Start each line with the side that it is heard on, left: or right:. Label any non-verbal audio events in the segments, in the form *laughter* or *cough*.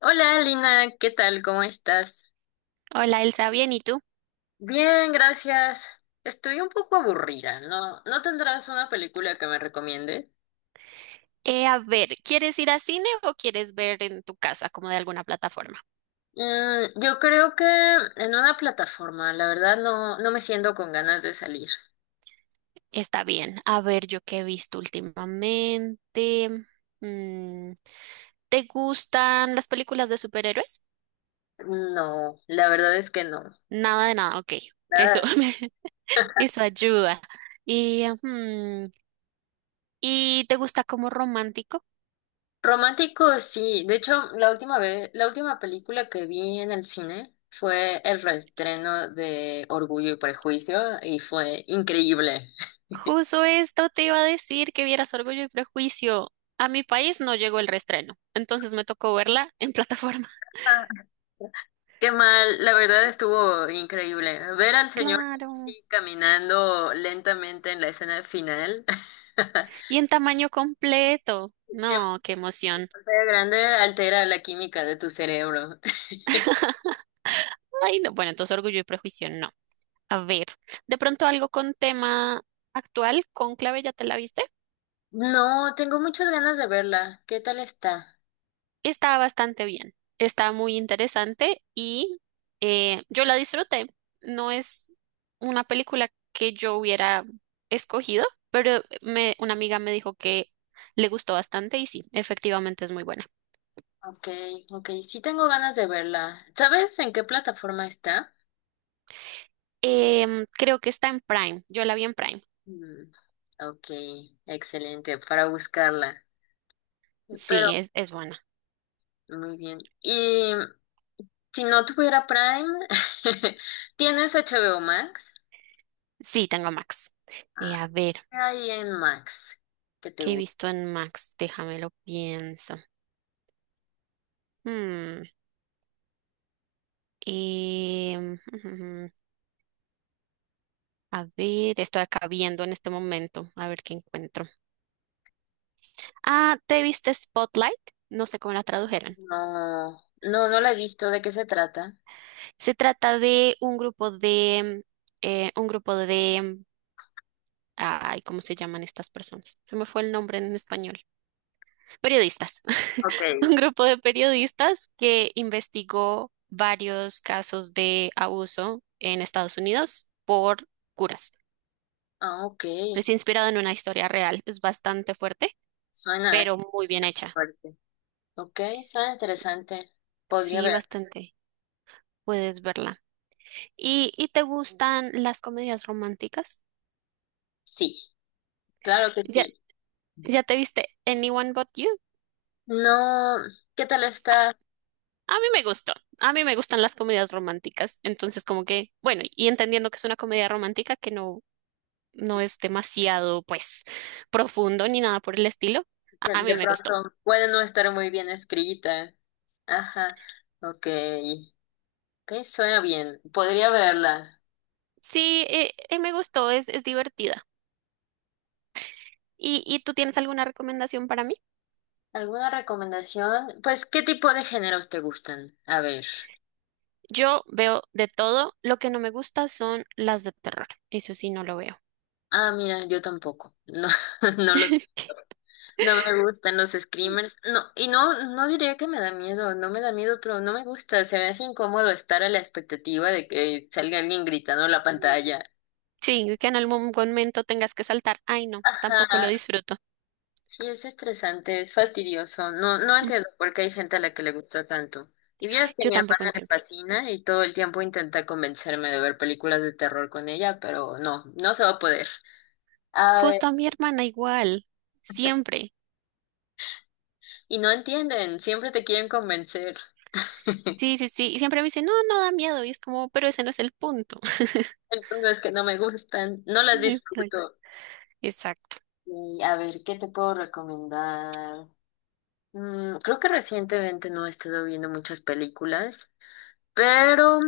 left: Hola, Lina, ¿qué tal? ¿Cómo estás?
right: Hola Elsa, bien, ¿y tú?
left: Bien, gracias. Estoy un poco aburrida, ¿no? ¿No tendrás una película que me recomiendes?
right: A ver, ¿quieres ir a cine o quieres ver en tu casa como de alguna plataforma?
left: Yo creo que en una plataforma, la verdad no me siento con ganas de salir.
right: Está bien. A ver, yo qué he visto últimamente. Mm, ¿Te gustan las películas de superhéroes?
left: No, la verdad es que no.
right: Nada de nada, ok. Eso,
left: Nada.
right: *laughs* eso ayuda. Y, mm, ¿Y te gusta como romántico?
left: Romántico, sí. De hecho, la última vez, la última película que vi en el cine fue el reestreno de Orgullo y Prejuicio y fue increíble.
right: Justo esto te iba a decir que vieras Orgullo y Prejuicio. A mi país no llegó el reestreno, entonces me tocó verla en plataforma. *laughs*
left: Ah. Qué mal, la verdad estuvo increíble. Ver al señor
right: Claro.
left: Casey caminando lentamente en la escena final. *laughs*
right: Y en tamaño completo. No,
left: En
right: qué emoción.
left: pantalla grande altera la química de tu cerebro.
right: Ay, no. Bueno, entonces Orgullo y Prejuicio, no. A ver, de pronto algo con tema actual, Cónclave, ¿ya te la viste?
left: No, tengo muchas ganas de verla. ¿Qué tal está?
right: Está bastante bien, está muy interesante y yo la disfruté. No es una película que yo hubiera escogido, pero me, una amiga me dijo que le gustó bastante y sí, efectivamente es muy buena.
left: Ok, ok, sí tengo ganas de verla. ¿Sabes en qué plataforma está?
right: Creo que está en Prime, yo la vi en Prime.
left: Mm, ok, excelente, para buscarla. Pero,
right: Sí, es buena.
left: muy bien. Y si no tuviera Prime, *laughs* ¿tienes HBO Max?
right: Sí, tengo Max.
left: Ah,
right: A ver,
left: ahí en Max, que te
right: ¿qué he
left: gusta.
right: visto en Max? Déjame lo pienso. Hmm, em, *laughs* a ver, estoy acá viendo en este momento, a ver qué encuentro. Ah, ¿te viste Spotlight? No sé cómo la tradujeron.
left: No la he visto. ¿De qué se trata?
right: Se trata de un grupo de, ay, ¿cómo se llaman estas personas? Se me fue el nombre en español. Periodistas,
left: Ok,
right: *laughs* un grupo de periodistas que investigó varios casos de abuso en Estados Unidos por curas.
left: Ah, ok.
right: Es inspirado en una historia real, es bastante fuerte,
left: Suena
right: pero muy bien hecha.
left: fuerte. Ok, suena interesante. Podría
right: Sí,
left: ver.
right: bastante. Puedes verla. ¿Y te gustan las comedias románticas?
left: Sí, claro que
right: ¿Ya,
left: sí.
right: ya te viste Anyone But You?
left: No, ¿qué tal está?
right: A mí me gustó. A mí me gustan las comedias románticas. Entonces, como que, bueno, y entendiendo que es una comedia romántica que no es demasiado, pues, profundo ni nada por el estilo.
left: De,
right: A mí
left: de
right: me gustó.
left: pronto puede no estar muy bien escrita. Ajá, ok. Ok, suena bien. Podría verla.
right: Sí, me gustó, es divertida. ¿Y tú tienes alguna recomendación para mí?
left: ¿Alguna recomendación? Pues, ¿qué tipo de géneros te gustan? A ver.
right: Yo veo de todo. Lo que no me gusta son las de terror. Eso sí, no lo veo.
left: Ah, mira, yo tampoco. No, *laughs* no lo,
right: *laughs*
left: no me gustan los screamers. No, y no diría que me da miedo, no me da miedo, pero no me gusta. Se me hace incómodo estar a la expectativa de que salga alguien gritando en la pantalla.
right: Sí, que en algún momento tengas que saltar. Ay, no, tampoco lo
left: Ajá,
right: disfruto.
left: sí, es estresante, es fastidioso. No
right: Mm,
left: entiendo por qué hay gente a la que le gusta tanto. Y vieras que a
right: Yo
left: mi
right: tampoco
left: hermana le
right: entiendo.
left: fascina y todo el tiempo intenta convencerme de ver películas de terror con ella, pero no, no se va a poder. A ver,
right: Justo a mi hermana igual, siempre.
left: y no entienden, siempre te quieren convencer.
right: Sí, sí, sí. Y siempre me dice, no, no da miedo. Y es como, pero ese no es el punto. *laughs*
left: El punto es que no me gustan, no las
right: Exacto.
left: disfruto.
right: Exacto.
left: Y a ver, ¿qué te puedo recomendar? Creo que recientemente no he estado viendo muchas películas, pero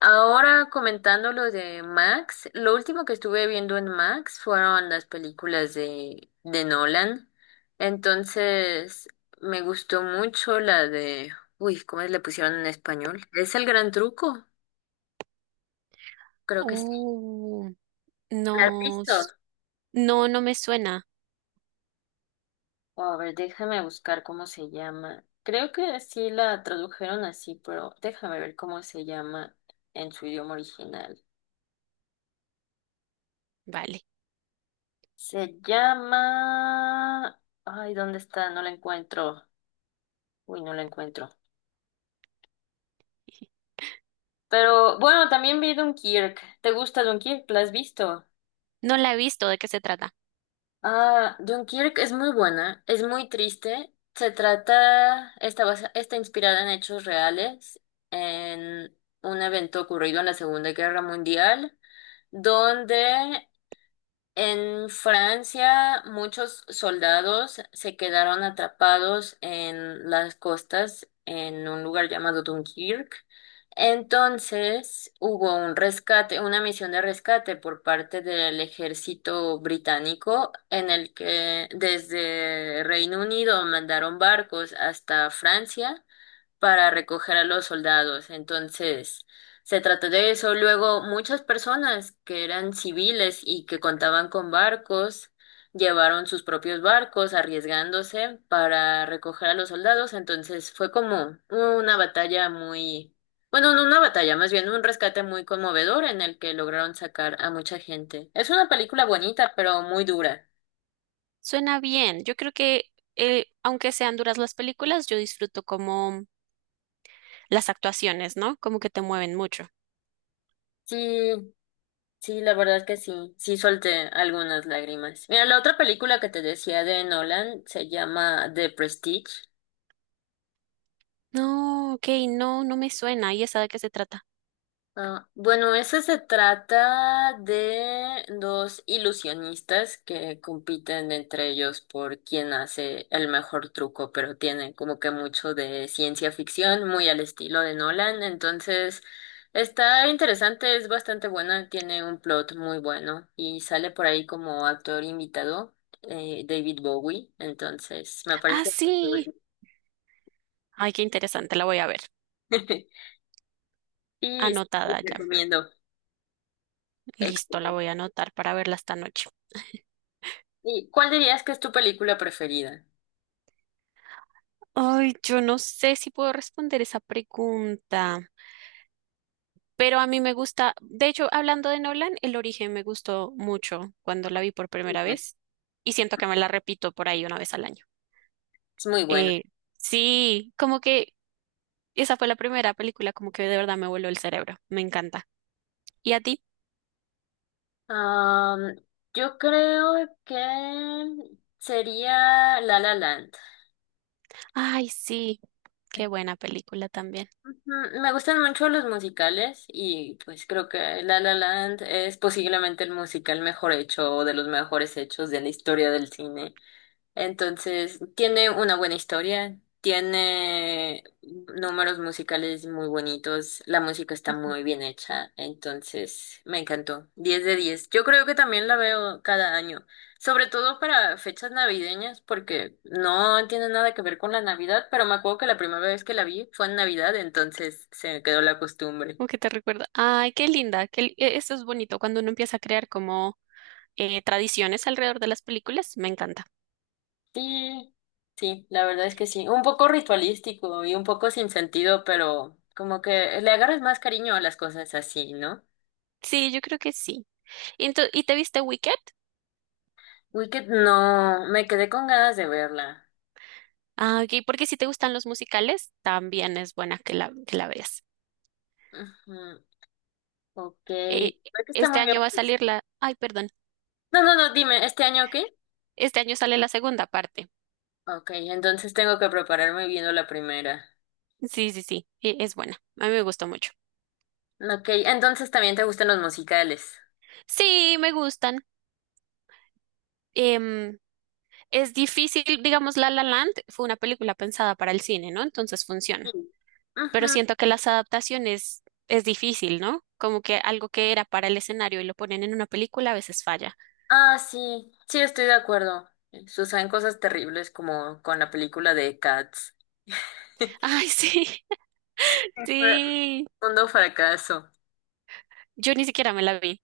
left: ahora comentando lo de Max, lo último que estuve viendo en Max fueron las películas de Nolan. Entonces, me gustó mucho la de, uy, ¿cómo le pusieron en español? ¿Es el gran truco? Creo que sí.
right: Uh,
left: ¿La has
right: no,
left: visto?
right: s- no, no me suena.
left: Oh, a ver, déjame buscar cómo se llama. Creo que sí la tradujeron así, pero déjame ver cómo se llama en su idioma original.
right: Vale.
left: Se llama... Ay, ¿dónde está? No la encuentro. Uy, no la encuentro. Pero bueno, también vi Dunkirk. ¿Te gusta Dunkirk? ¿La has visto?
right: No la he visto. ¿De qué se trata?
left: Ah, Dunkirk es muy buena, es muy triste. Se trata, está inspirada en hechos reales, en un evento ocurrido en la Segunda Guerra Mundial, donde en Francia muchos soldados se quedaron atrapados en las costas en un lugar llamado Dunkirk. Entonces hubo un rescate, una misión de rescate por parte del ejército británico en el que desde Reino Unido mandaron barcos hasta Francia para recoger a los soldados. Entonces, se trató de eso. Luego, muchas personas que eran civiles y que contaban con barcos, llevaron sus propios barcos arriesgándose para recoger a los soldados. Entonces, fue como una batalla muy, bueno, no una batalla, más bien un rescate muy conmovedor en el que lograron sacar a mucha gente. Es una película bonita, pero muy dura.
right: Suena bien. Yo creo que, aunque sean duras las películas, yo disfruto como las actuaciones, ¿no? Como que te mueven mucho.
left: Sí, Sí, la verdad que sí, sí solté algunas lágrimas. Mira, la otra película que te decía de Nolan se llama The Prestige.
right: No, ok, no, no me suena. ¿Y esa de qué se trata?
left: Ah, bueno, ese se trata de dos ilusionistas que compiten entre ellos por quién hace el mejor truco, pero tiene como que mucho de ciencia ficción, muy al estilo de Nolan, entonces está interesante, es bastante buena, tiene un plot muy bueno y sale por ahí como actor invitado, David Bowie, entonces me
right: Ah,
left: parece muy
right: sí.
left: cool.
right: Ay, qué interesante, la voy a ver.
left: *laughs* Y sí, lo
right: Anotada ya.
left: recomiendo.
right: Listo, la voy a anotar para verla esta noche.
left: ¿Y cuál dirías que es tu película preferida?
right: Ay, yo no sé si puedo responder esa pregunta, pero a mí me gusta, de hecho, hablando de Nolan, El Origen me gustó mucho cuando la vi por
left: Muy
right: primera
left: buena.
right: vez y siento que me la repito por ahí una vez al año.
left: Es muy buena.
right: Eh, sí, como que esa fue la primera película, como que de verdad me voló el cerebro. Me encanta. ¿Y a ti?
left: Am, yo creo que sería La La Land.
right: Ay, sí, qué buena película también.
left: Me gustan mucho los musicales y pues creo que La La Land es posiblemente el musical mejor hecho o de los mejores hechos de la historia del cine. Entonces, tiene una buena historia, tiene números musicales muy bonitos, la música está muy bien hecha, entonces me encantó. Diez de 10. Yo creo que también la veo cada año, sobre todo para fechas navideñas, porque no tiene nada que ver con la Navidad, pero me acuerdo que la primera vez que la vi fue en Navidad, entonces se me quedó la costumbre.
right: ¿Cómo que te recuerda? Ay, qué linda. Qué, eso es bonito cuando uno empieza a crear como tradiciones alrededor de las películas. Me encanta.
left: Sí, sí, la verdad es que sí. Un poco ritualístico y un poco sin sentido, pero como que le agarras más cariño a las cosas así, ¿no?
right: Sí, yo creo que sí. ¿Y te viste Wicked?
left: Wicked no, me quedé con ganas de verla.
right: Ah, ok, porque si te gustan los musicales, también es buena que que la veas.
left: Ujú, ok,
right: Eh,
left: creo que está
right: este
left: muy bien,
right: año va a
left: pues.
right: salir la... Ay, perdón.
left: No, no, no, dime, ¿este año qué?
right: Este año sale la segunda parte.
left: Ok, entonces tengo que prepararme viendo la primera.
right: Sí, sí, sí, es buena. A mí me gustó mucho.
left: Ok, entonces también te gustan los musicales.
right: Sí, me gustan. Em, es difícil, digamos, La La Land fue una película pensada para el cine, ¿no? Entonces
left: Sí.
right: funciona. Pero
left: Ujú.
right: siento que las adaptaciones es difícil, ¿no? Como que algo que era para el escenario y lo ponen en una película a veces falla.
left: Ah, sí, sí, estoy de acuerdo. Suceden cosas terribles como con la película de Cats.
right: Ay, sí,
left: Sí,
right: *laughs*
left: fue
right: sí.
left: mundo fracaso.
right: Yo ni siquiera me la vi.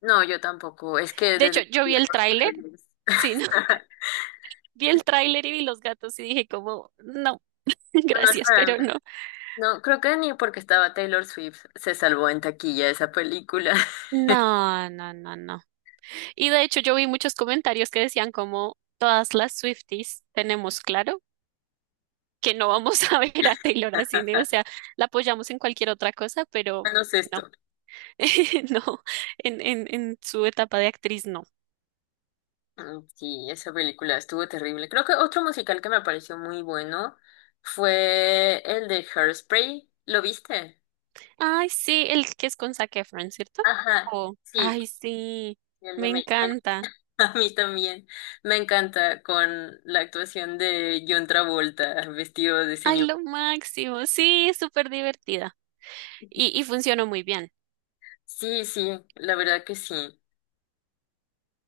left: No, yo tampoco. Es que
right: De hecho,
left: desde que
right: yo
left: vi a
right: vi el tráiler,
left: Taylor Swift-
right: sí, ¿no? *laughs*
left: *laughs*
right: Vi el tráiler y vi los gatos y dije como, no, *laughs*
left: no es
right: gracias,
left: para mí.
right: pero no.
left: No, creo que ni porque estaba Taylor Swift se salvó en taquilla esa película. *laughs*
right: No, no, no, no. Y de hecho yo vi muchos comentarios que decían como todas las Swifties tenemos claro que no vamos *laughs* a ver a Taylor a cine, o sea, la apoyamos en cualquier otra cosa, pero
left: No es
right: no,
left: esto.
right: *laughs* no, en su etapa de actriz no.
left: Sí, esa película estuvo terrible. Creo que otro musical que me pareció muy bueno fue el de Hairspray. ¿Lo viste?
right: Ay, sí, el que es con Zac Efron, ¿cierto?
left: Ajá,
right: Oh,
left: sí.
right: ay, sí,
left: El de
right: me
left: bueno,
right: encanta.
left: *laughs* a mí también. Me encanta con la actuación de John Travolta vestido de
right: Ay,
left: señor.
right: lo máximo, sí, es súper divertida. Y funcionó muy bien.
left: Sí, sí, la verdad que sí.